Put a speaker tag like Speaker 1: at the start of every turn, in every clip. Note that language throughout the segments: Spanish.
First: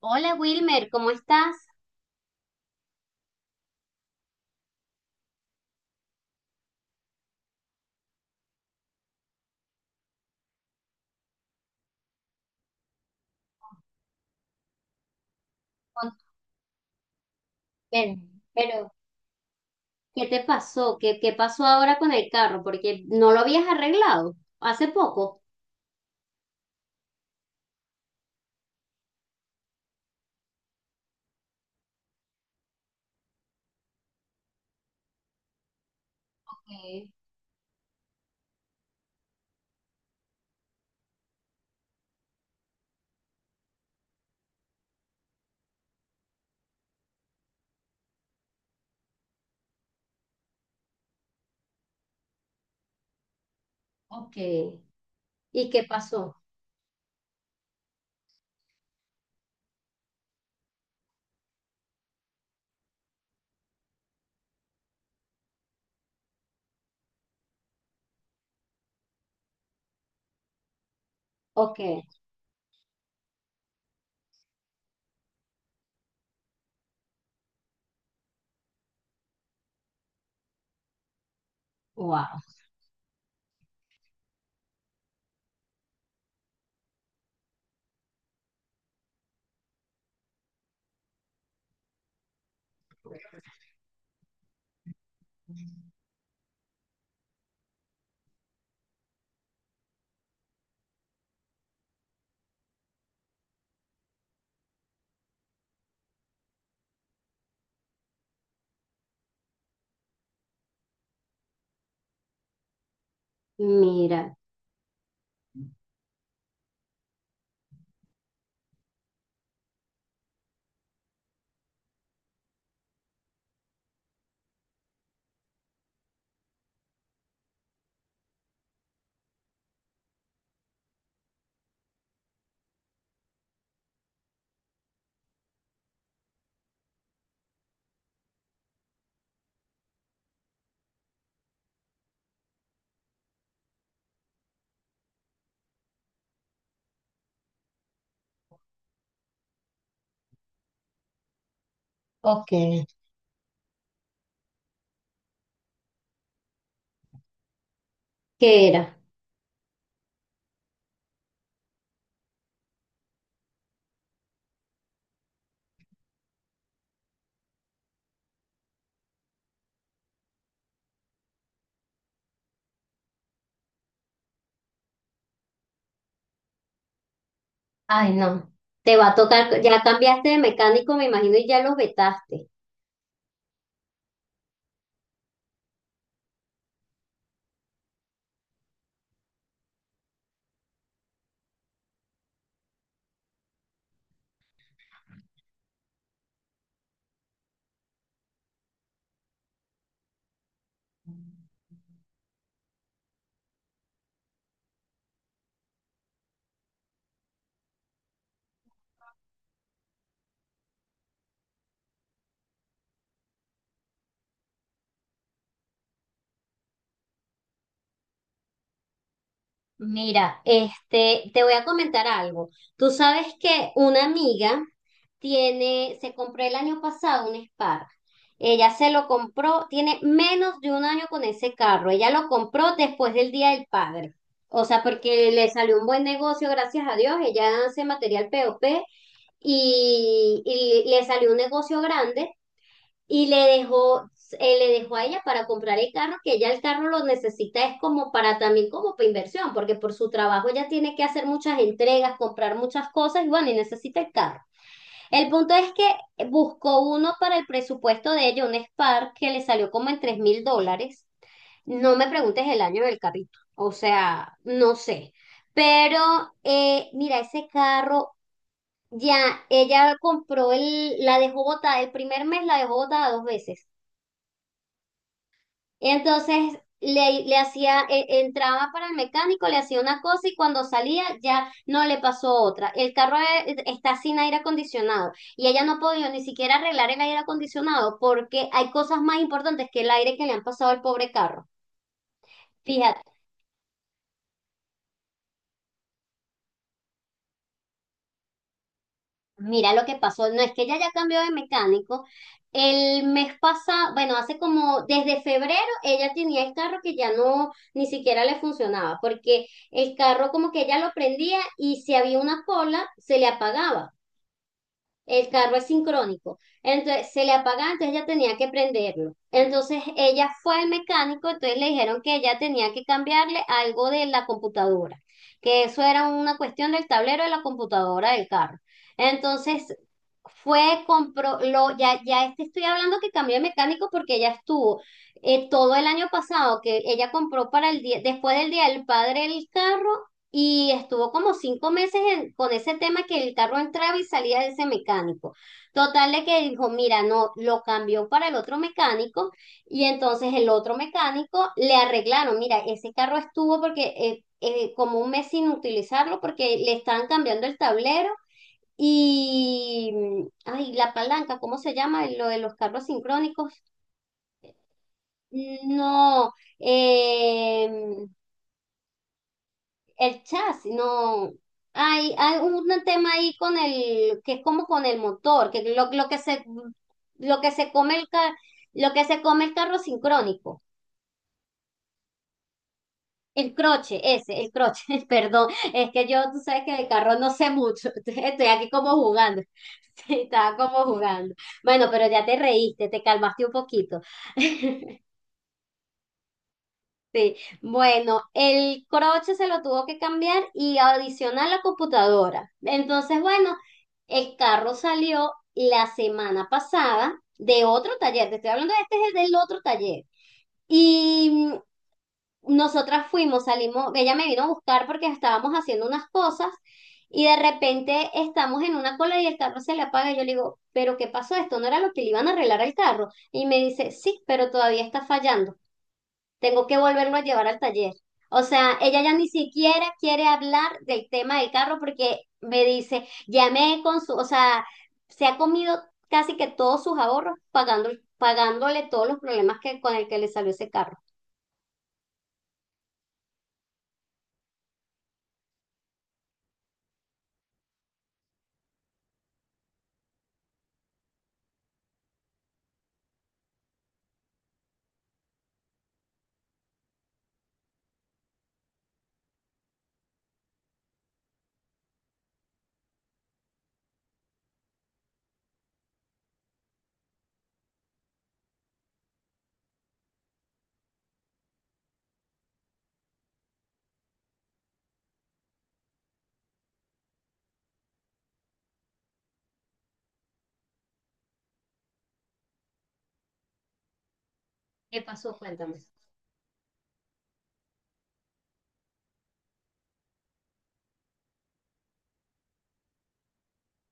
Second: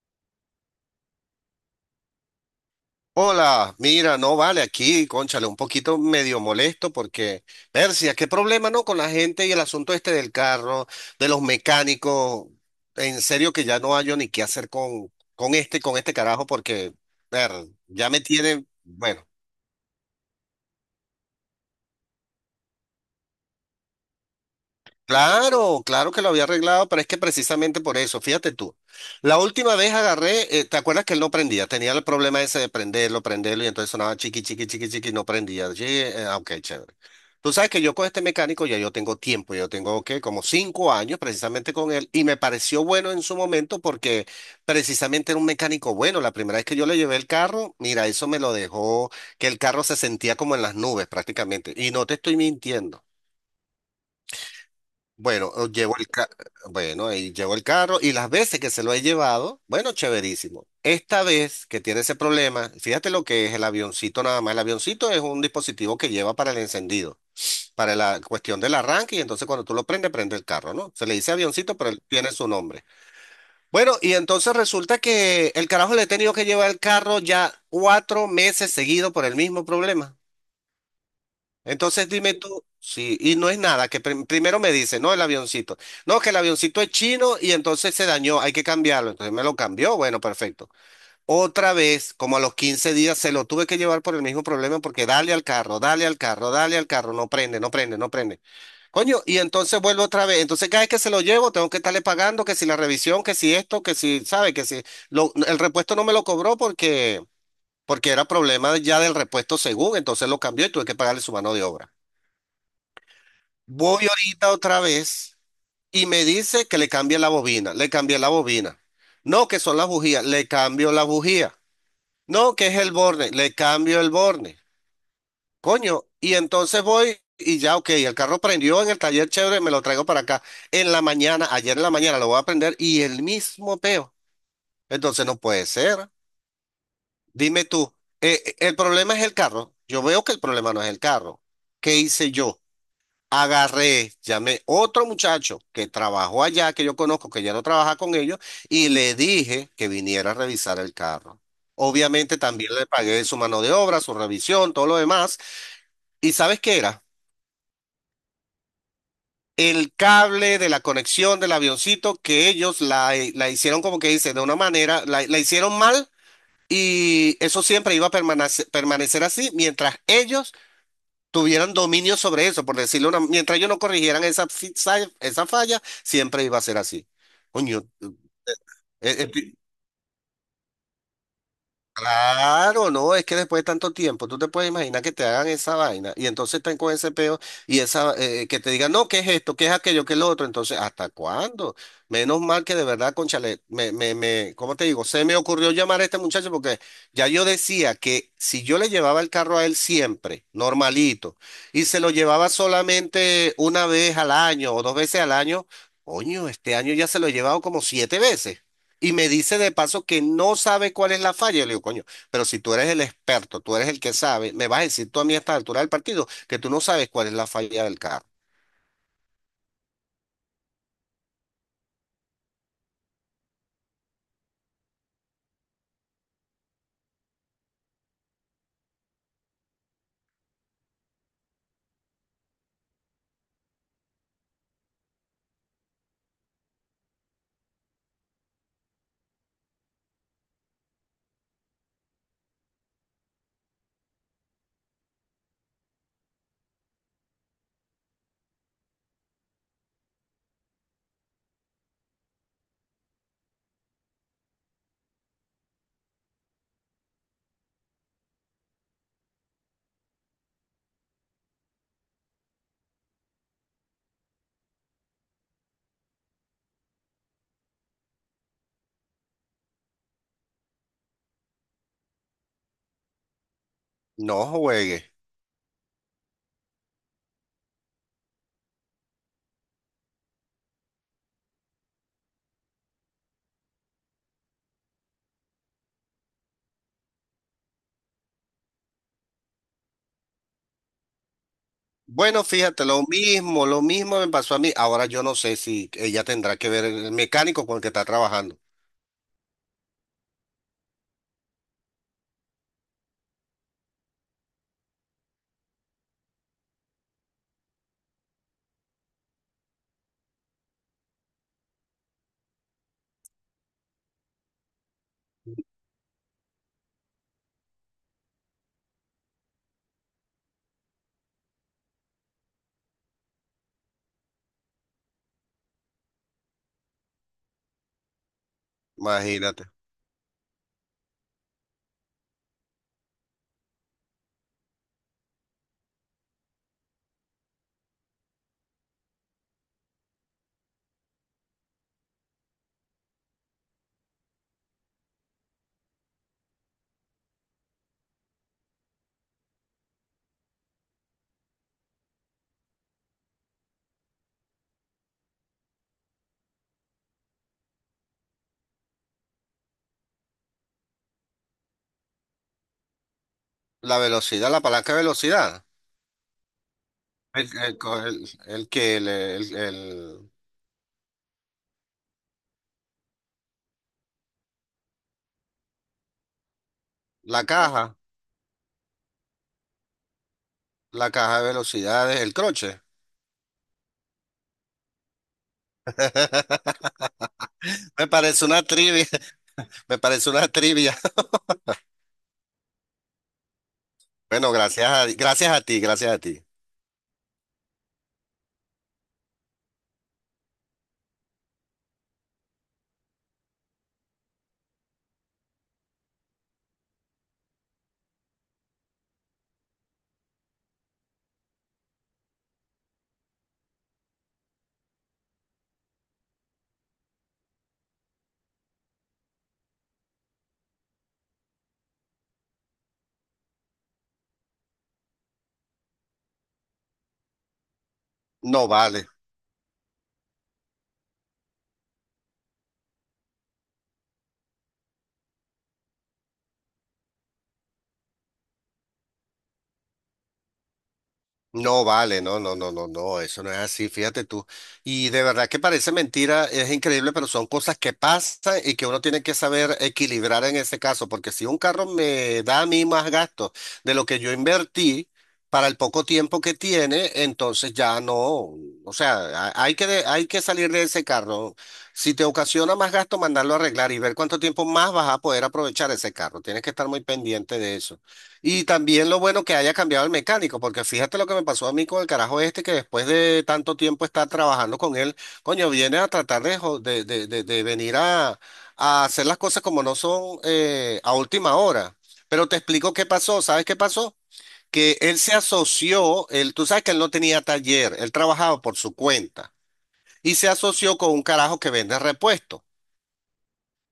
Speaker 1: Hola Wilmer, ¿cómo estás?
Speaker 2: Hola, mira, no vale aquí, cónchale, un poquito medio molesto porque, Persia, qué problema, ¿no? Con la gente y el asunto este del carro, de los mecánicos. En serio que ya no hallo ni qué hacer con este
Speaker 1: Con-
Speaker 2: carajo porque, ver, ya
Speaker 1: Pero,
Speaker 2: me tiene,
Speaker 1: pero,
Speaker 2: bueno.
Speaker 1: ¿qué te pasó? ¿Qué pasó ahora con el carro? Porque no lo habías arreglado hace poco.
Speaker 2: Claro, claro que lo había arreglado, pero es que precisamente por eso, fíjate tú, la última vez agarré, ¿te acuerdas que él no prendía? Tenía el problema ese de prenderlo, prenderlo y entonces sonaba chiqui, chiqui, chiqui, chiqui, y no prendía. Sí, ok,
Speaker 1: Ok.
Speaker 2: chévere. Tú sabes que yo con este mecánico ya yo tengo tiempo, yo tengo ¿qué? Como 5 años precisamente con él y me pareció bueno en su momento porque precisamente era un mecánico bueno. La primera vez que yo le llevé el carro, mira, eso me lo dejó, que el carro se sentía como en las nubes prácticamente y no te estoy mintiendo.
Speaker 1: Ok.
Speaker 2: Bueno, o
Speaker 1: ¿Y qué
Speaker 2: llevo el ca-
Speaker 1: pasó?
Speaker 2: bueno, ahí llevo el carro y las veces que se lo he llevado, bueno, chéverísimo. Esta vez que tiene ese problema, fíjate lo que es el avioncito nada más. El avioncito es un dispositivo que lleva para el encendido, para la cuestión del arranque y entonces cuando tú lo prendes, prende el carro, ¿no? Se le dice avioncito,
Speaker 1: Ok.
Speaker 2: pero él tiene su nombre. Bueno, y entonces resulta que el carajo le he tenido que llevar el carro ya 4 meses seguido por el mismo problema. Entonces dime
Speaker 1: Wow.
Speaker 2: tú, sí, y no es nada, que primero me dice, no, el avioncito. No, que el avioncito es chino y entonces se dañó, hay que cambiarlo. Entonces me lo cambió, bueno, perfecto. Otra vez, como a los 15 días, se lo tuve que llevar por el mismo problema porque dale al carro, dale al carro, dale al carro, no prende, no prende, no prende. Coño, y entonces vuelvo otra vez. Entonces cada vez que se lo llevo, tengo que estarle pagando, que si la revisión, que si esto, que si, sabe, que si el repuesto no me lo cobró porque era problema ya del repuesto según, entonces lo cambió y tuve que pagarle su mano de obra. Voy
Speaker 1: Mira.
Speaker 2: ahorita otra vez y me dice que le cambie la bobina. Le cambié la bobina. No, que son las bujías. Le cambio la bujía. No, que es el borne. Le cambio el borne. Coño. Y entonces voy y ya, ok, el carro prendió en el taller chévere, me lo traigo para acá. En la mañana, ayer en la mañana lo voy a prender y el mismo peo. Entonces no puede ser. Dime tú, ¿el problema es el carro? Yo veo que el problema no es el carro. ¿Qué hice yo? Agarré, llamé otro muchacho que trabajó allá, que yo conozco, que ya no trabaja con ellos, y le dije que viniera a revisar el carro. Obviamente
Speaker 1: Ok.
Speaker 2: también le pagué su mano de obra, su revisión, todo lo demás. ¿Y sabes qué era?
Speaker 1: ¿Qué era?
Speaker 2: El cable de la conexión del avioncito que ellos la hicieron como que dice, de una manera, la hicieron mal y eso siempre iba a permanecer, permanecer así mientras ellos tuvieran dominio sobre eso, por decirlo una, mientras ellos no corrigieran esa falla, siempre iba a ser así. Coño,
Speaker 1: Ay, no. Te va a
Speaker 2: eh,
Speaker 1: tocar, ya cambiaste de mecánico, me imagino, y ya los vetaste.
Speaker 2: claro, no, es que después de tanto tiempo, tú te puedes imaginar que te hagan esa vaina y entonces están con ese peo y esa que te digan, no, ¿qué es esto? ¿Qué es aquello? ¿Qué es lo otro? Entonces, ¿hasta cuándo? Menos mal que de verdad, conchale, ¿cómo te digo? Se me ocurrió llamar a este muchacho porque ya yo decía que si yo le llevaba el carro a él siempre, normalito, y se lo llevaba solamente una vez al año o dos veces al año, coño, este año ya se lo he llevado como siete veces. Y me dice de paso que no sabe cuál es la falla. Yo le digo, coño, pero si tú eres el experto, tú eres el que sabe, me vas a decir tú a mí a esta altura del partido que tú no sabes cuál es la falla del carro.
Speaker 1: Mira, este, te voy a comentar algo. Tú sabes que una amiga tiene, se compró el año pasado un Spark. Ella se lo compró, tiene menos de un año con ese carro. Ella lo compró después del Día del Padre. O sea, porque le salió un buen negocio, gracias a Dios. Ella hace material POP y, y le salió un negocio grande y le dejó a ella para comprar el carro, que ella el carro lo necesita, es como para también como para inversión, porque por su trabajo ella tiene que hacer muchas entregas, comprar muchas cosas y bueno, y necesita el carro. El punto es que buscó uno para el presupuesto de ella, un Spark que le salió como en $3.000. No me preguntes el año del carrito, o sea, no sé. Pero mira, ese carro ya, ella compró el, la dejó botada, el primer mes la dejó botada dos veces.
Speaker 2: No juegues.
Speaker 1: Entonces le hacía, entraba para el mecánico, le hacía una cosa y cuando salía ya no le pasó otra. El carro está sin aire acondicionado y ella no ha podido ni siquiera arreglar el aire acondicionado porque hay cosas más importantes que el aire que le han pasado al pobre carro.
Speaker 2: Bueno, fíjate,
Speaker 1: Fíjate.
Speaker 2: lo mismo me pasó a mí. Ahora yo no sé si ella tendrá que ver el mecánico con el que está trabajando.
Speaker 1: Mira lo que pasó, no es que ella ya cambió de mecánico. El mes pasado, bueno, hace como desde febrero ella tenía el carro que ya no ni siquiera le funcionaba, porque el carro como que ella lo prendía y si había una cola se le apagaba. El carro es sincrónico. Entonces se le apagaba, entonces ella tenía que prenderlo. Entonces ella fue al mecánico, entonces le dijeron que ella tenía que cambiarle algo de la computadora, que eso era una cuestión del tablero de la computadora del carro.
Speaker 2: Imagínate.
Speaker 1: Entonces fue, compró, lo, ya, ya este estoy hablando que cambió de mecánico porque ella estuvo todo el año pasado, que ella compró para el día, después del Día del Padre el carro y estuvo como cinco meses con ese tema que el carro entraba y salía de ese mecánico. Total de que dijo, mira, no, lo cambió para el otro mecánico y entonces el otro mecánico le arreglaron, mira, ese carro estuvo porque como un mes sin utilizarlo porque le estaban cambiando el tablero y, mm, ay, la palanca, ¿cómo se llama? Lo de los carros sincrónicos.
Speaker 2: La velocidad, la palanca de velocidad.
Speaker 1: No, em,
Speaker 2: El, co- el que,
Speaker 1: el
Speaker 2: el-
Speaker 1: chasis, no. Hay un tema ahí con el, que es como con el motor, que lo
Speaker 2: La
Speaker 1: que se come
Speaker 2: caja,
Speaker 1: el lo que se come el carro sincrónico.
Speaker 2: la caja de velocidades, el croche.
Speaker 1: El croche, ese, el croche, perdón. Es que yo, tú sabes que el carro no sé mucho.
Speaker 2: Me parece
Speaker 1: Estoy
Speaker 2: una
Speaker 1: aquí como
Speaker 2: trivia.
Speaker 1: jugando.
Speaker 2: Me
Speaker 1: Sí,
Speaker 2: parece una
Speaker 1: estaba como
Speaker 2: trivia.
Speaker 1: jugando. Bueno, pero ya te reíste, te calmaste un poquito.
Speaker 2: Bueno, gracias a ti, gracias a ti.
Speaker 1: Sí, bueno, el croche se lo tuvo que cambiar y adicionar la computadora. Entonces, bueno, el carro salió la semana pasada de otro taller, te estoy hablando de este, es el del otro taller. Y mm, nosotras fuimos, salimos, ella me vino a buscar porque estábamos haciendo unas cosas y de repente estamos en una cola y el carro se le apaga. Y yo le digo, ¿pero qué pasó? Esto no era lo que le iban a arreglar al carro. Y me dice, sí, pero todavía está fallando. Tengo que volverlo a llevar al taller. O
Speaker 2: No
Speaker 1: sea, ella
Speaker 2: vale.
Speaker 1: ya ni siquiera quiere hablar del tema del carro porque me dice, llamé con su, o sea, se ha comido casi que todos sus ahorros pagando, pagándole todos los problemas que, con el que le salió ese carro.
Speaker 2: No vale, no, no, no, no, no, eso no es así, fíjate tú. Y de verdad que parece mentira, es increíble, pero son cosas que pasan y que uno tiene que saber equilibrar en ese caso, porque si un carro me da a mí más gastos de lo que yo invertí para el poco tiempo que tiene, entonces ya no, o sea, hay que salir de ese carro. Si te ocasiona más gasto, mandarlo a arreglar y ver cuánto tiempo más vas a poder aprovechar ese carro. Tienes que estar muy pendiente de eso. Y también lo bueno que haya cambiado el mecánico, porque fíjate lo que me pasó a mí con el carajo este, que después de tanto tiempo estar trabajando con él, coño, viene a tratar de, jo- de venir a hacer las cosas como no son a última hora. Pero te explico qué pasó, ¿sabes qué pasó? Que él se asoció, él, tú sabes que él no tenía taller, él trabajaba por su cuenta, y se asoció con un carajo que vende repuestos.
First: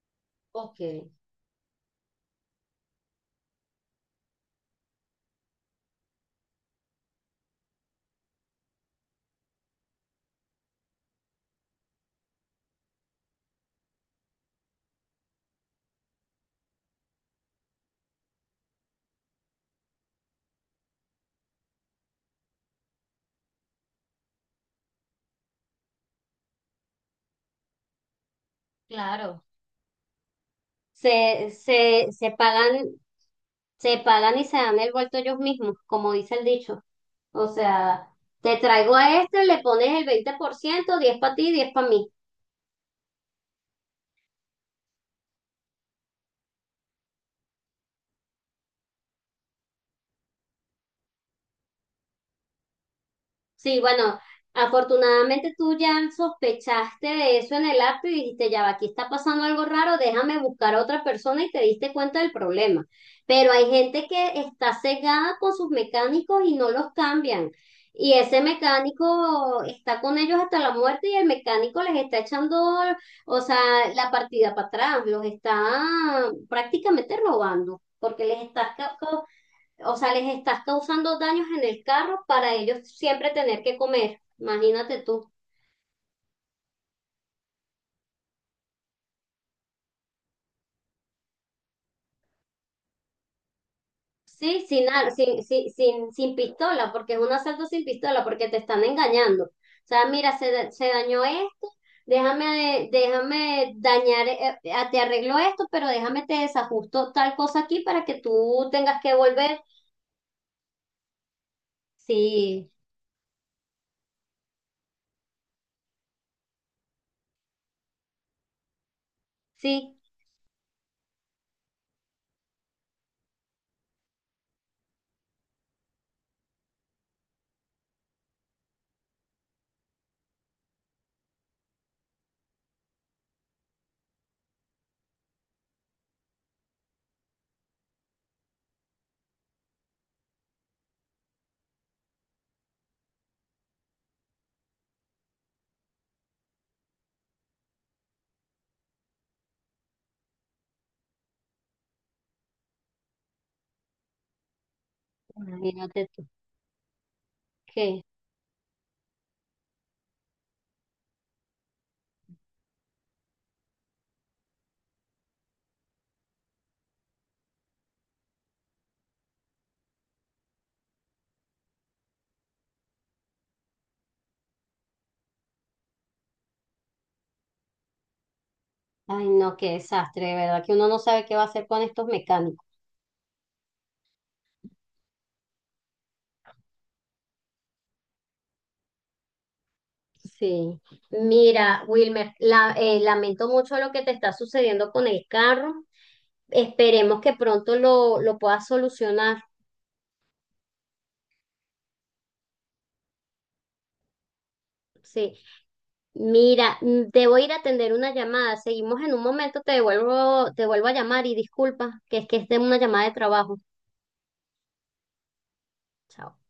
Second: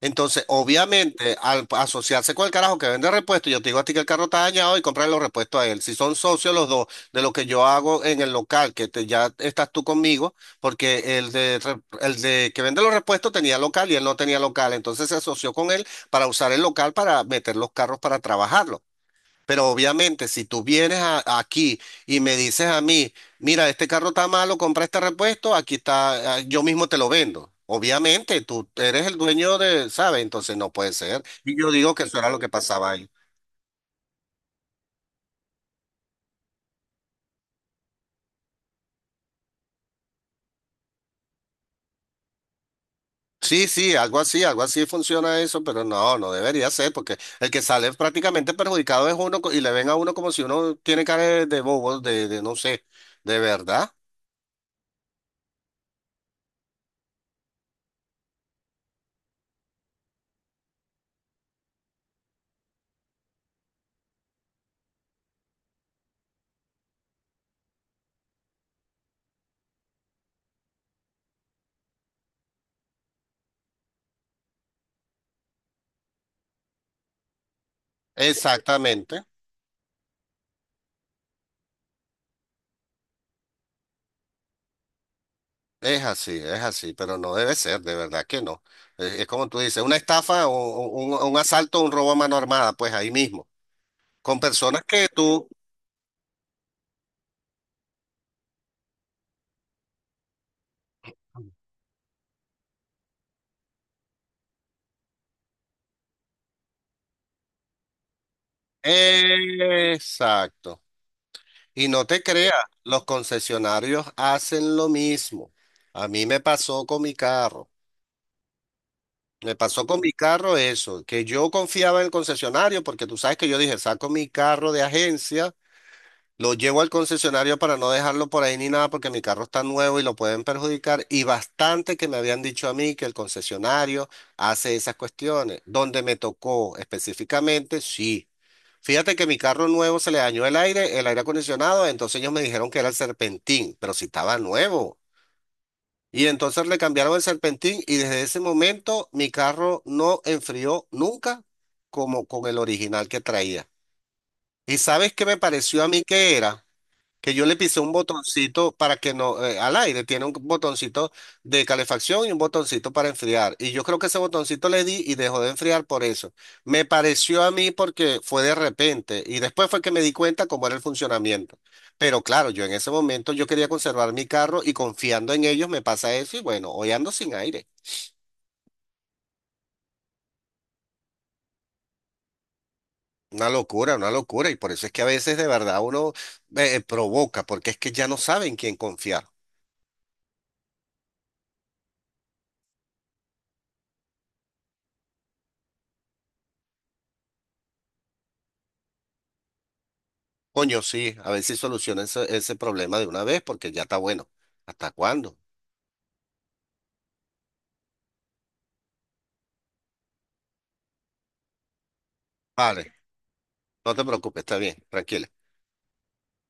Speaker 2: Entonces, obviamente, al asociarse con el carajo que vende repuestos, yo te digo a ti que el carro está dañado y comprar los repuestos a él. Si son socios los dos de lo que yo hago en el local, que te- ya estás tú conmigo, porque el de que vende los repuestos tenía local y él no tenía local, entonces se asoció con él para usar el local para meter los carros para trabajarlo. Pero obviamente, si tú vienes aquí y me dices a mí, mira, este carro está malo, compra este repuesto, aquí está, ah, yo mismo te lo vendo. Obviamente, tú eres el
Speaker 1: Claro.
Speaker 2: dueño de, ¿sabes? Entonces no puede ser.
Speaker 1: Se,
Speaker 2: Y yo digo que
Speaker 1: se,
Speaker 2: eso
Speaker 1: se
Speaker 2: era lo que
Speaker 1: pagan,
Speaker 2: pasaba ahí.
Speaker 1: se pagan y se dan el vuelto ellos mismos, como dice el dicho. O sea, te traigo a este, le pones el 20%, 10 para ti, 10 para mí.
Speaker 2: Sí, sí, algo así funciona eso, pero no, no debería ser, porque el que sale prácticamente perjudicado es y le ven a uno como si uno tiene cara de, bobo, de no sé, de
Speaker 1: Sí,
Speaker 2: verdad.
Speaker 1: bueno, afortunadamente tú ya sospechaste de eso en el app y dijiste, ya va, aquí está pasando algo raro, déjame buscar a otra persona y te diste cuenta del problema. Pero hay gente que está cegada con sus mecánicos y no los cambian. Y ese mecánico está con ellos hasta la muerte y el mecánico les está echando, o sea, la partida para atrás, los está prácticamente robando, porque les está
Speaker 2: Exactamente.
Speaker 1: o sea, les estás causando daños en el carro para ellos siempre tener que comer. Imagínate tú.
Speaker 2: Es así, pero no debe ser, de verdad que no. Es como tú dices, una estafa o un asalto, un robo a mano armada, pues ahí mismo, con
Speaker 1: Sí,
Speaker 2: personas
Speaker 1: sin,
Speaker 2: que
Speaker 1: ar- sin,
Speaker 2: tú...
Speaker 1: sin, sin, sin pistola, porque es un asalto sin pistola, porque te están engañando. O sea, mira, se dañó esto, déjame dañar, te arreglo esto, pero déjame te desajusto tal cosa aquí para que tú tengas que volver.
Speaker 2: Exacto. Y no te creas,
Speaker 1: Sí,
Speaker 2: los concesionarios hacen lo mismo. A mí me pasó con mi carro. Me pasó
Speaker 1: sí,
Speaker 2: con mi carro eso, que yo confiaba en el concesionario porque tú sabes que yo dije, saco mi carro de agencia. Lo llevo al concesionario para no dejarlo por ahí ni nada porque mi carro está nuevo y lo pueden perjudicar. Y bastante que me habían dicho a mí que el concesionario hace esas cuestiones. Donde me tocó específicamente, sí. Fíjate que mi carro nuevo se le dañó el aire acondicionado, entonces ellos me dijeron que era el serpentín, pero si estaba nuevo. Y entonces le cambiaron el serpentín y desde ese momento mi carro no enfrió nunca como con el original que traía. ¿Y sabes qué me pareció a mí
Speaker 1: imagínate tú.
Speaker 2: que era? Que yo le pisé un
Speaker 1: ¿Qué?
Speaker 2: botoncito para que no, al aire, tiene un botoncito de calefacción y un botoncito para enfriar. Y yo creo que ese botoncito le di y dejó de enfriar por eso. Me pareció a mí porque fue de repente y después fue que me di cuenta cómo era el funcionamiento. Pero claro, yo en ese momento yo quería conservar mi carro y confiando en ellos me pasa eso y bueno, hoy ando sin aire.
Speaker 1: Ay, no, qué desastre, de verdad, que uno no sabe qué va a hacer con estos mecánicos.
Speaker 2: Una locura, una locura. Y por eso es que a veces de verdad uno provoca, porque es que ya no saben quién confiar.
Speaker 1: Sí, mira, Wilmer, lamento mucho lo que te está sucediendo con el carro. Esperemos que pronto lo puedas solucionar.
Speaker 2: Coño, sí, a ver si soluciona ese problema de una vez, porque ya está bueno. ¿Hasta
Speaker 1: Sí,
Speaker 2: cuándo?
Speaker 1: mira, mm, debo ir a atender una llamada. Seguimos en un momento, te devuelvo, te vuelvo a llamar y disculpa, que es de una
Speaker 2: Vale,
Speaker 1: llamada de trabajo.
Speaker 2: no te preocupes, está bien, tranquilo.
Speaker 1: Chao.